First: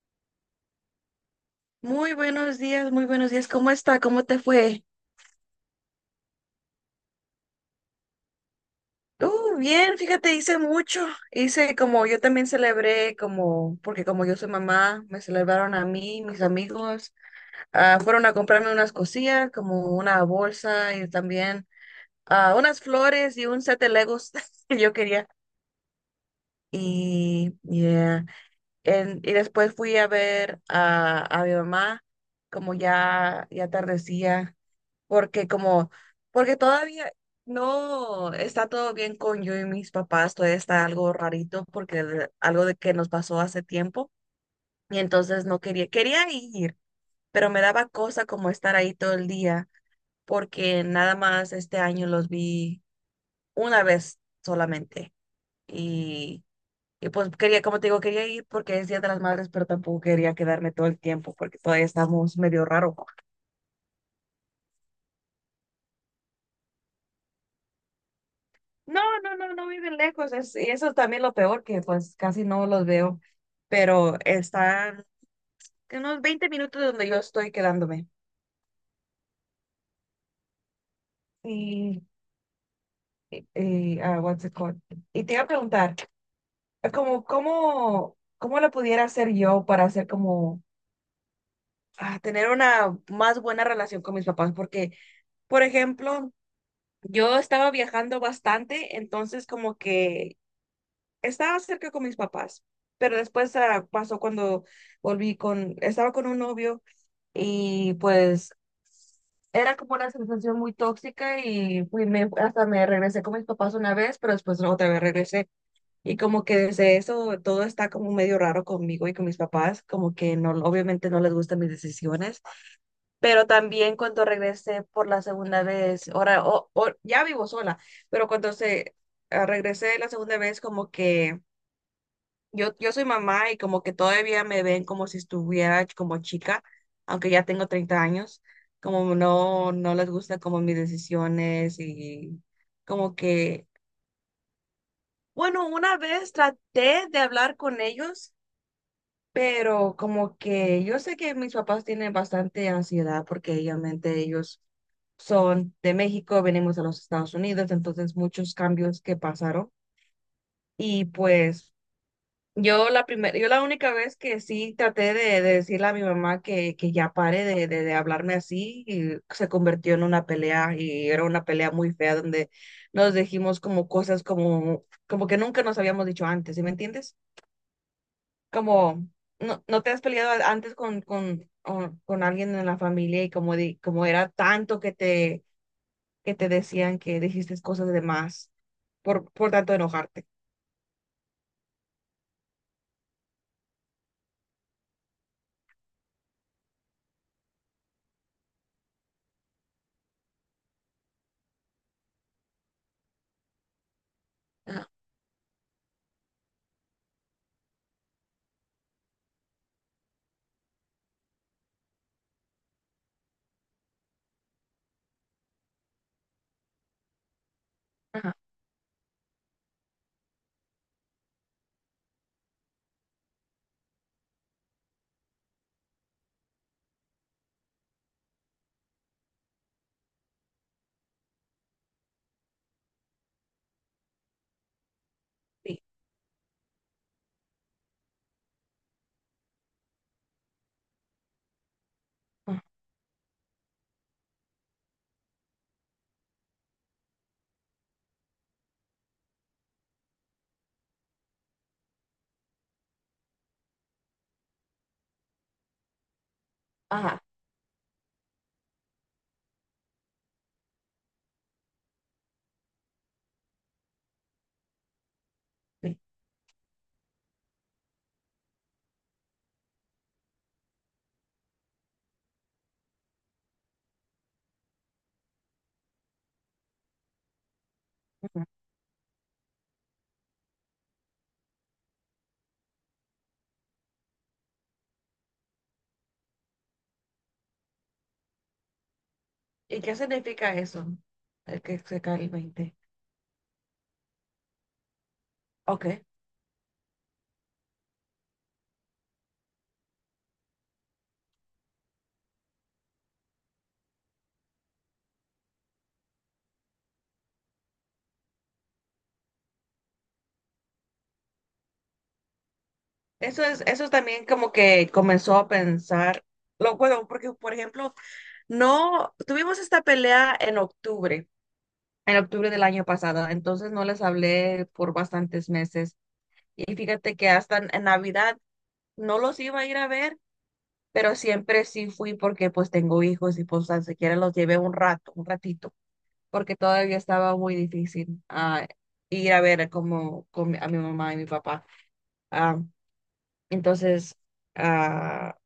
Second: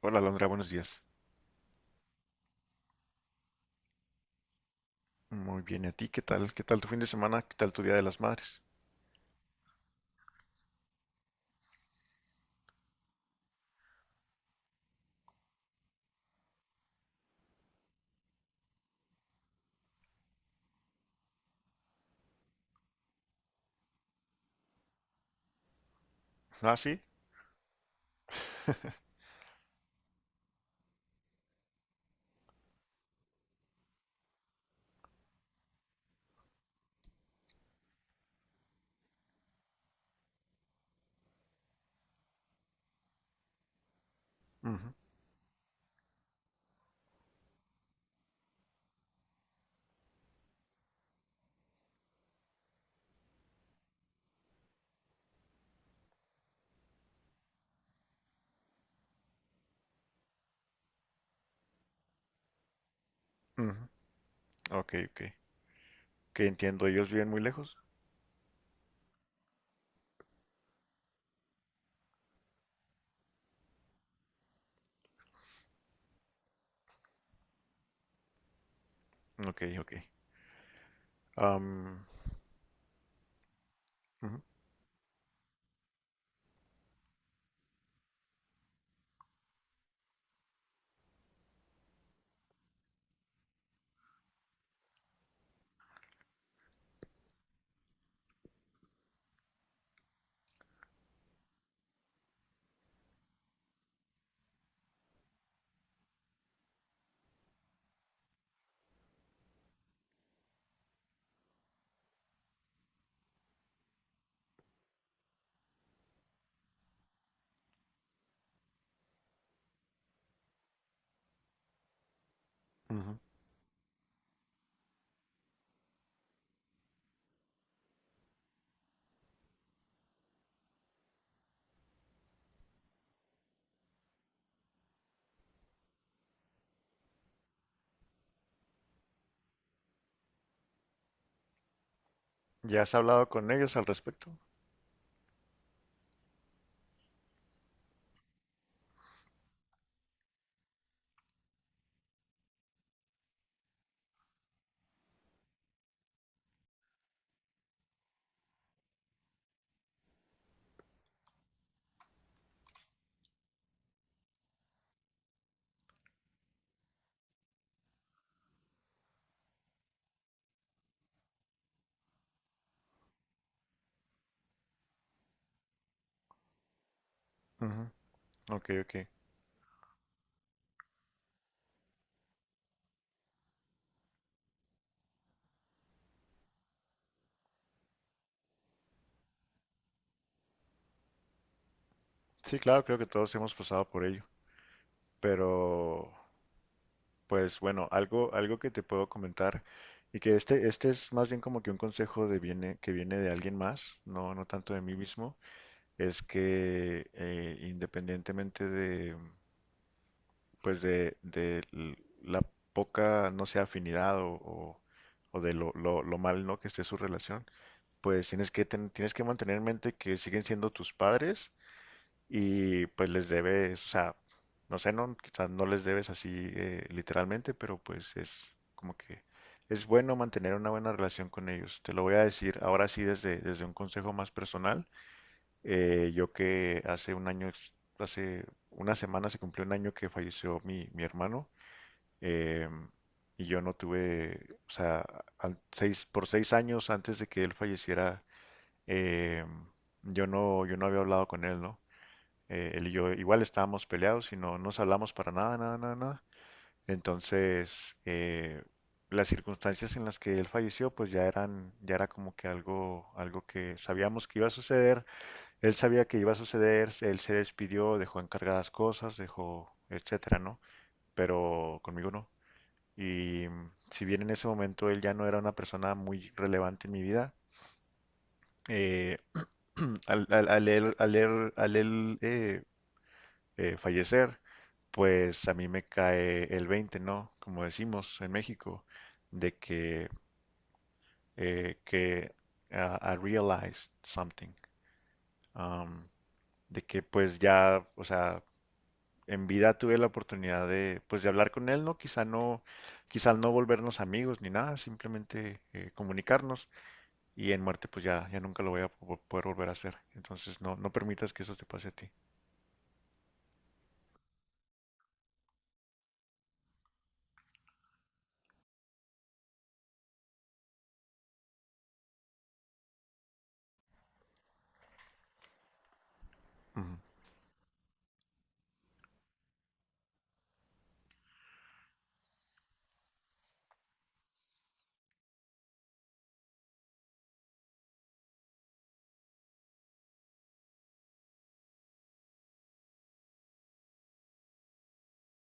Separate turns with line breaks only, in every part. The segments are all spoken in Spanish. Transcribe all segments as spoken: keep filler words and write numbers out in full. Hola, Alondra, buenos días.
Muy buenos días, muy buenos días. ¿Cómo está? ¿Cómo te fue?
Muy bien, ¿y a ti qué tal? ¿Qué tal tu fin de semana? ¿Qué tal tu Día de las Madres?
Uh, bien, fíjate, hice mucho. Hice como yo también celebré, como, porque como yo soy mamá, me celebraron a mí, mis amigos. Ah, fueron a comprarme unas cosillas, como una bolsa y también ah, unas flores y un set de Legos que yo quería.
Ah, sí.
Y, yeah. En- y después fui a ver a, a mi mamá, como ya, ya atardecía. porque como, porque todavía no está todo bien con yo y mis papás, todavía está algo rarito porque de- algo de que nos pasó hace tiempo
Ujú,
y entonces no quería, quería ir, pero me daba cosa como estar ahí todo el día porque nada más este año los vi una vez solamente. y, y pues quería, como te digo, quería ir porque es Día de las Madres, pero tampoco quería quedarme todo el tiempo porque todavía estamos medio raro.
ujú. Ok, ok. Que entiendo, ellos viven muy lejos.
No, no, no, no viven lejos. Es, y eso es también lo peor, que pues casi no los veo. Pero están unos veinte minutos de donde yo estoy quedándome.
Ok, ok.
Y,
Am,
y, y, ah,
ujú,
what's it called? Y te iba a preguntar, como, ¿cómo, cómo lo pudiera hacer yo para hacer como, ah, tener una más buena relación con mis papás? Porque, por ejemplo, yo estaba viajando bastante, entonces como que estaba cerca con mis papás, pero después ah, pasó cuando volví con, estaba con un novio y pues era como una sensación muy tóxica y fui, me, hasta me regresé con mis papás una vez, pero después no, otra vez regresé. Y como que desde eso todo está como medio raro conmigo y con mis papás, como que no, obviamente no les gustan mis decisiones,
ujú.
pero también cuando regresé por la segunda vez, ahora o- o- ya vivo sola, pero cuando se ah, regresé la segunda vez como que yo, yo soy mamá y como que todavía me ven como si estuviera como chica, aunque ya tengo treinta años, como no, no les gusta como mis decisiones y
¿Ya has
como
hablado con
que,
ellos al respecto?
bueno, una vez traté de hablar con ellos, pero como que yo sé que mis papás tienen bastante ansiedad porque obviamente ellos son de México, venimos a los Estados Unidos, entonces muchos cambios que pasaron y pues yo la primera, yo la única vez que sí traté de, de decirle a mi mamá que, que ya pare de, de, de hablarme así, y se convirtió en una pelea y era una pelea muy fea donde nos dijimos como cosas como, como que nunca nos habíamos dicho antes, ¿sí me entiendes?
Ujú. Ok, ok.
Como, no, no te has peleado antes con, con, con, con alguien en la familia y como, di- como era tanto que te, que te decían que dijiste cosas de más por, por tanto enojarte.
Sí, claro, creo que todos hemos pasado por ello. Pero, pues bueno, algo, algo que te puedo comentar y que este, este es más bien como que un consejo de viene, que viene de alguien más, no, no tanto de
Ajá,
mí mismo. Es que eh, independientemente de, pues de, de l- la poca, no sé, afinidad o, o- o de lo, lo, lo mal, ¿no? Que esté su relación, pues
ajá,
tienes que, ten- tienes que mantener en mente que siguen siendo tus padres y pues les debes, o sea, no sé, no, quizás no les debes así eh, literalmente, pero pues es como que es bueno mantener una buena relación con ellos. Te lo voy a decir ahora sí desde, desde un consejo más personal.
sí,
Eh, yo que hace un año, ex- hace una semana se cumplió un año que falleció mi, mi hermano
ajá,
em, y yo no tuve, o sea, an- seis, por seis años antes de que él falleciera, em, yo no, yo no había hablado con él, ¿no? Eh, él y yo igual estábamos peleados y no nos hablamos para nada, nada, nada, nada.
ajá,
Entonces, eh, las circunstancias en las que él falleció, pues ya eran, ya era como que algo, algo que sabíamos que iba a suceder. Él
sí.
sabía que iba a suceder, él se despidió, dejó encargadas cosas, dejó, etcétera, ¿no? Pero conmigo no. Y mm, si bien en ese momento él ya no era una persona muy relevante en mi vida, eh, al, al- al él, al él- al él, eh, eh, fallecer, pues a mí me cae el veinte, ¿no? Como decimos en México, de
¿Y qué
que,
significa eso? El
eh,
que se cae el
que
veinte.
ah, I realized something,
Ok.
um, de que pues ya, o sea, en vida tuve la oportunidad de, pues, de hablar con él, ¿no? Quizá no, quizá no volvernos amigos ni nada, simplemente eh, comunicarnos y en muerte pues ya, ya nunca lo voy a po- poder volver a hacer. Entonces no, no permitas que eso te pase a ti.
Eso es, eso también como que comenzó a pensar, lo bueno, porque por ejemplo, no, tuvimos esta pelea en octubre, en octubre del año pasado, entonces no les hablé por bastantes meses. Y
Ujú.
fíjate que hasta en en Navidad no los iba a ir a ver, pero siempre sí fui porque pues tengo hijos y pues tan siquiera los llevé un rato, un ratito. Porque todavía estaba muy difícil ah, ir a ver como con mi- a mi mamá y mi papá. Ah, entonces, ah,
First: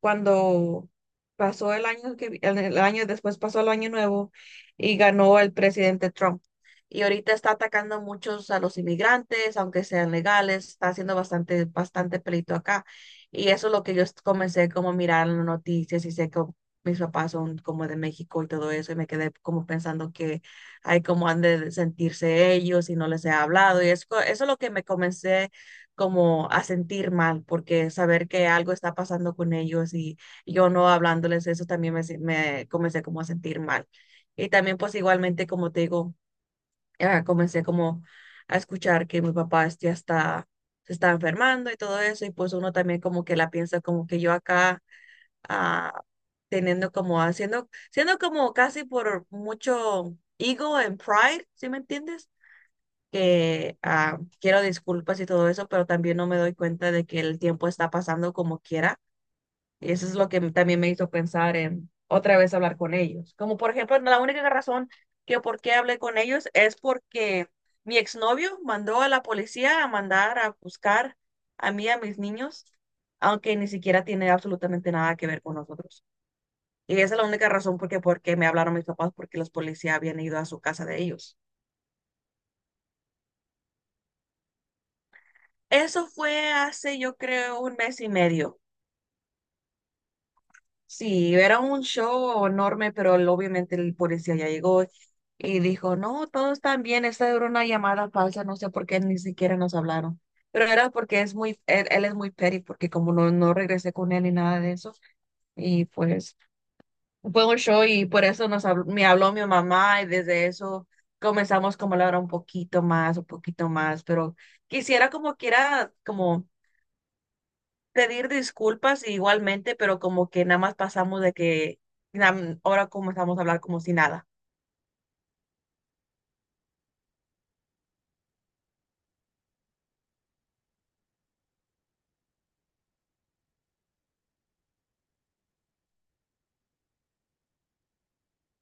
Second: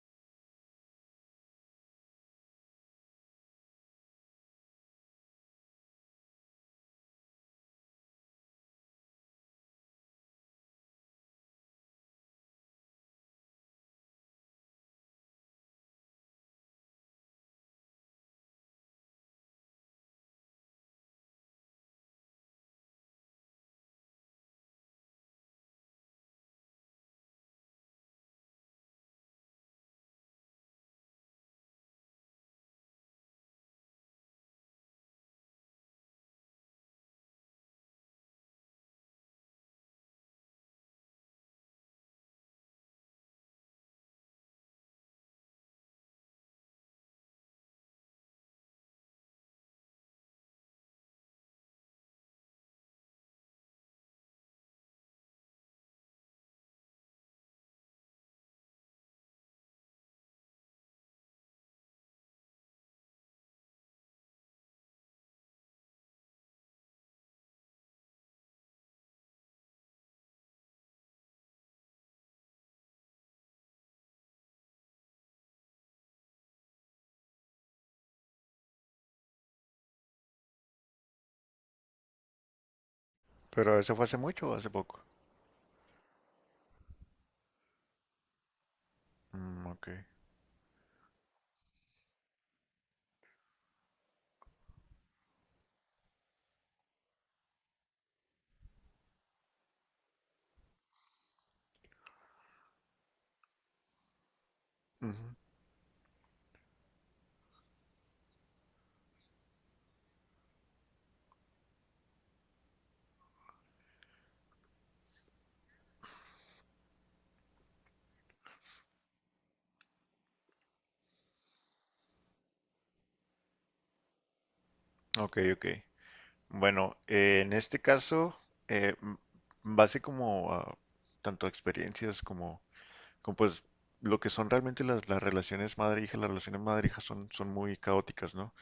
cuando pasó el año que vi- el, el año después pasó el año nuevo y ganó el presidente Trump. Y ahorita está atacando muchos a los inmigrantes, aunque sean legales, está haciendo bastante, bastante pleito acá. Y eso es lo que yo est- comencé como a mirar en las noticias y sé que mis papás son como de México y todo eso, y me quedé como pensando que hay como han de sentirse ellos y no les he hablado. Y eso, eso es lo que me comencé como a sentir mal, porque saber que algo está pasando con ellos y yo no hablándoles eso también me, se- me comencé como a sentir mal. Y también pues igualmente, como te digo, ah, comencé como a escuchar que mi papá este, ya está, se está enfermando y todo eso, y pues uno también como que la piensa como que yo acá, ah, teniendo como, haciendo, siendo como casi por mucho ego and pride, ¿sí me entiendes? Que ah, quiero disculpas y todo eso, pero también no me doy cuenta de que el tiempo está pasando como quiera. Y eso es lo que también me hizo pensar en otra vez hablar con ellos. Como por ejemplo, la única razón que por qué hablé con ellos es porque mi exnovio mandó a la policía a mandar a buscar a mí y a mis niños, aunque ni siquiera tiene absolutamente nada que ver con nosotros. Y esa es la única razón porque, porque me hablaron mis papás, porque los policías habían ido a su casa de ellos.
¿Pero eso fue hace mucho o hace poco?
Eso fue hace, yo creo, un mes y medio.
Mm, ok.
Sí, era un show enorme, pero el- obviamente el policía ya llegó y dijo, no, todos están bien, esta era una llamada falsa, no sé por qué ni siquiera nos hablaron. Pero era porque es muy, él, él es muy petty, porque como no, no regresé con él ni nada de eso,
Ujú.
y pues fue un show y por eso nos habló- me habló mi mamá y desde eso comenzamos como a hablar un poquito más, un poquito más, pero quisiera como quiera, como pedir disculpas igualmente, pero como que nada más pasamos de que na- ahora comenzamos a hablar como si nada.
Ok, ok. Bueno, eh, en este caso, eh, m- base como a tanto experiencias como, como pues lo que son realmente las, las relaciones madre-hija, las relaciones madre-hija son, son muy caóticas, ¿no?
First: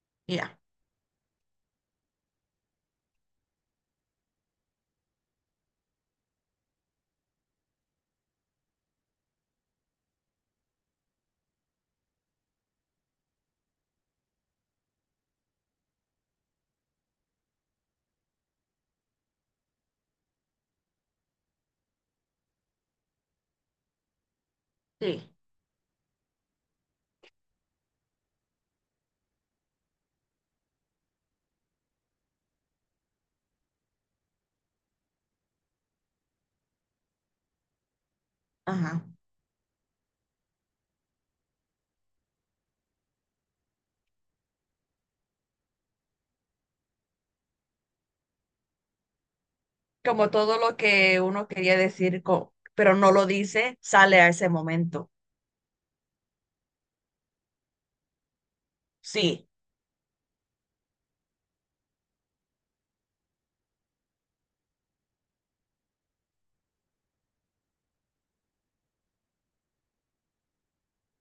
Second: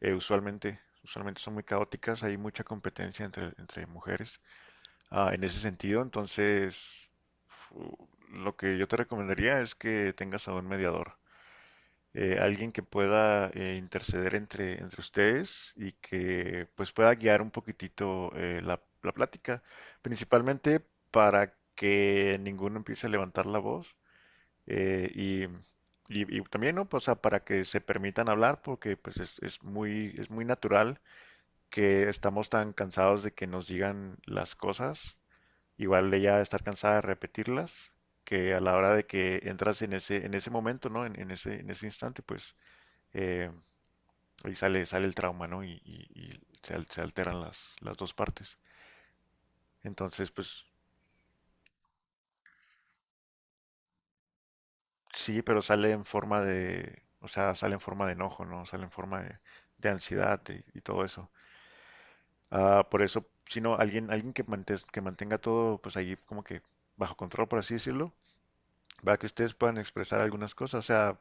eh,
Ya,
usualmente, usualmente son muy caóticas, hay mucha competencia entre, entre mujeres. ah, en ese sentido, entonces fu- lo que yo te recomendaría es que tengas a un mediador, eh, alguien que pueda eh, interceder entre, entre ustedes y que pues pueda guiar un poquitito, eh, la, la plática, principalmente para que ninguno empiece a levantar la voz. eh,
sí,
y y, y también, ¿no? Pues, o sea, para que se permitan hablar, porque pues es, es muy, es muy natural que estamos tan cansados de que nos digan las cosas, igual ella de estar cansada de repetirlas, que a la hora
ajá.
de que entras en ese, en ese momento, ¿no? En, en ese, en ese instante, pues eh, ahí sale, sale el trauma, ¿no? Y, y- y se, al- se alteran las, las dos partes. Entonces,
Como todo
pues
lo que uno quería decir, co- pero no lo dice, sale a ese momento.
sí, pero sale en forma de, o sea, sale en forma de enojo, ¿no? Sale en forma de,
Sí,
de ansiedad y, y todo eso. Ah, por eso, si no, alguien, alguien que mantes- que mantenga todo, pues ahí como que bajo control, por así decirlo, para que ustedes puedan expresar algunas cosas. O sea,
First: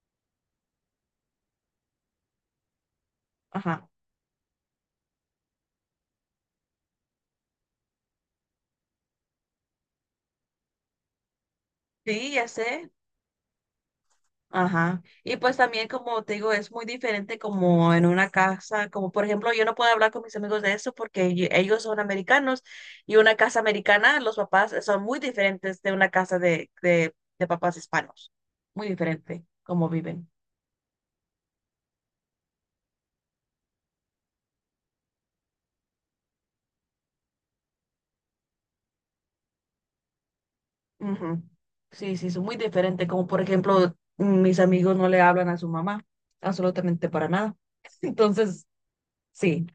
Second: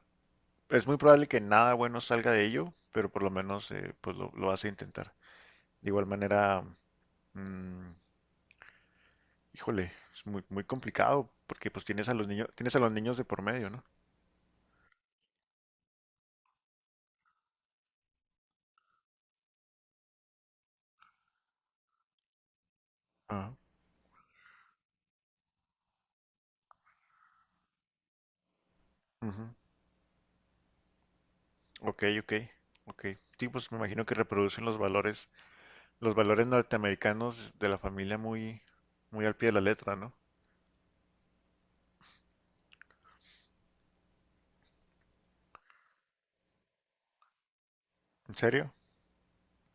es muy probable que nada bueno salga de ello, pero por lo menos
ajá.
eh, pues lo, lo vas a intentar. De igual manera, mm, híjole, es muy, muy complicado porque pues tienes a los
Sí, ya
niños, tienes a los
sé.
niños de por medio, ¿no?
Ajá. Y pues también, como te digo, es muy diferente como en una casa, como por ejemplo, yo no puedo hablar con mis amigos de eso porque yo- ellos son americanos y una
Ah,
casa americana, los papás son muy diferentes de una casa de, de, de papás hispanos. Muy
ujú.
diferente cómo viven.
Ok, ok, ok. Sí, pues me imagino que reproducen los valores, los valores norteamericanos de la familia muy, muy al pie de la letra, ¿no?
Ujú. Sí, sí, son muy diferentes. Como por ejemplo, mis amigos no le hablan a su mamá, absolutamente para nada.
¿En
Entonces,
serio?
sí,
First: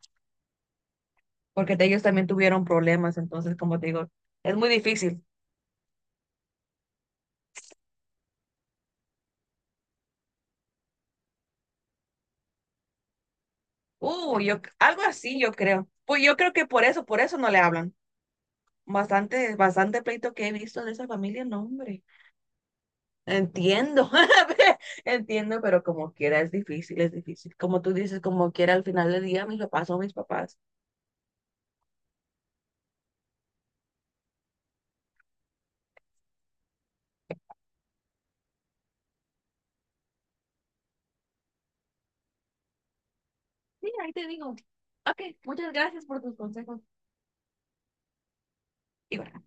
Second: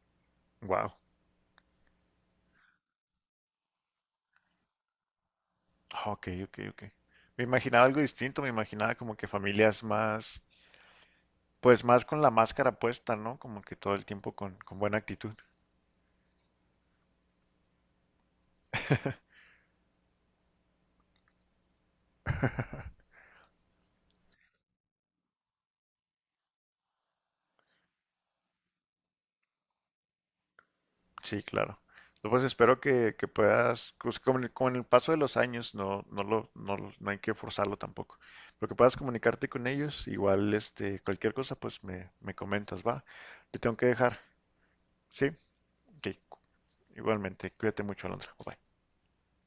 Wow.
porque ellos también tuvieron problemas, entonces, como te digo, es muy difícil.
Ah, ok, ok, ok. Me imaginaba algo distinto, me imaginaba como que familias más. Pues más con la máscara puesta, ¿no? Como que todo el tiempo
Uh,
con,
yo,
con buena
algo
actitud.
así yo creo. Pues yo creo que por eso, por eso no le hablan. Bastante, bastante pleito que he visto de esa familia, no, hombre. Entiendo, entiendo, pero como quiera es difícil, es difícil. Como tú dices, como quiera al final del día, mis papás son mis papás.
Sí, claro. No, pues espero que, que puedas, pues, con el, con el paso de los años, no, no lo, no, lo- no hay que forzarlo tampoco. Pero que puedas comunicarte con ellos, igual este, cualquier cosa, pues me, me comentas, va. Te tengo que
Sí, ahí
dejar.
te digo.
Sí,
Ok, muchas gracias
ok.
por tus consejos.
Igualmente, cuídate mucho, Alondra. Bye.
Igual.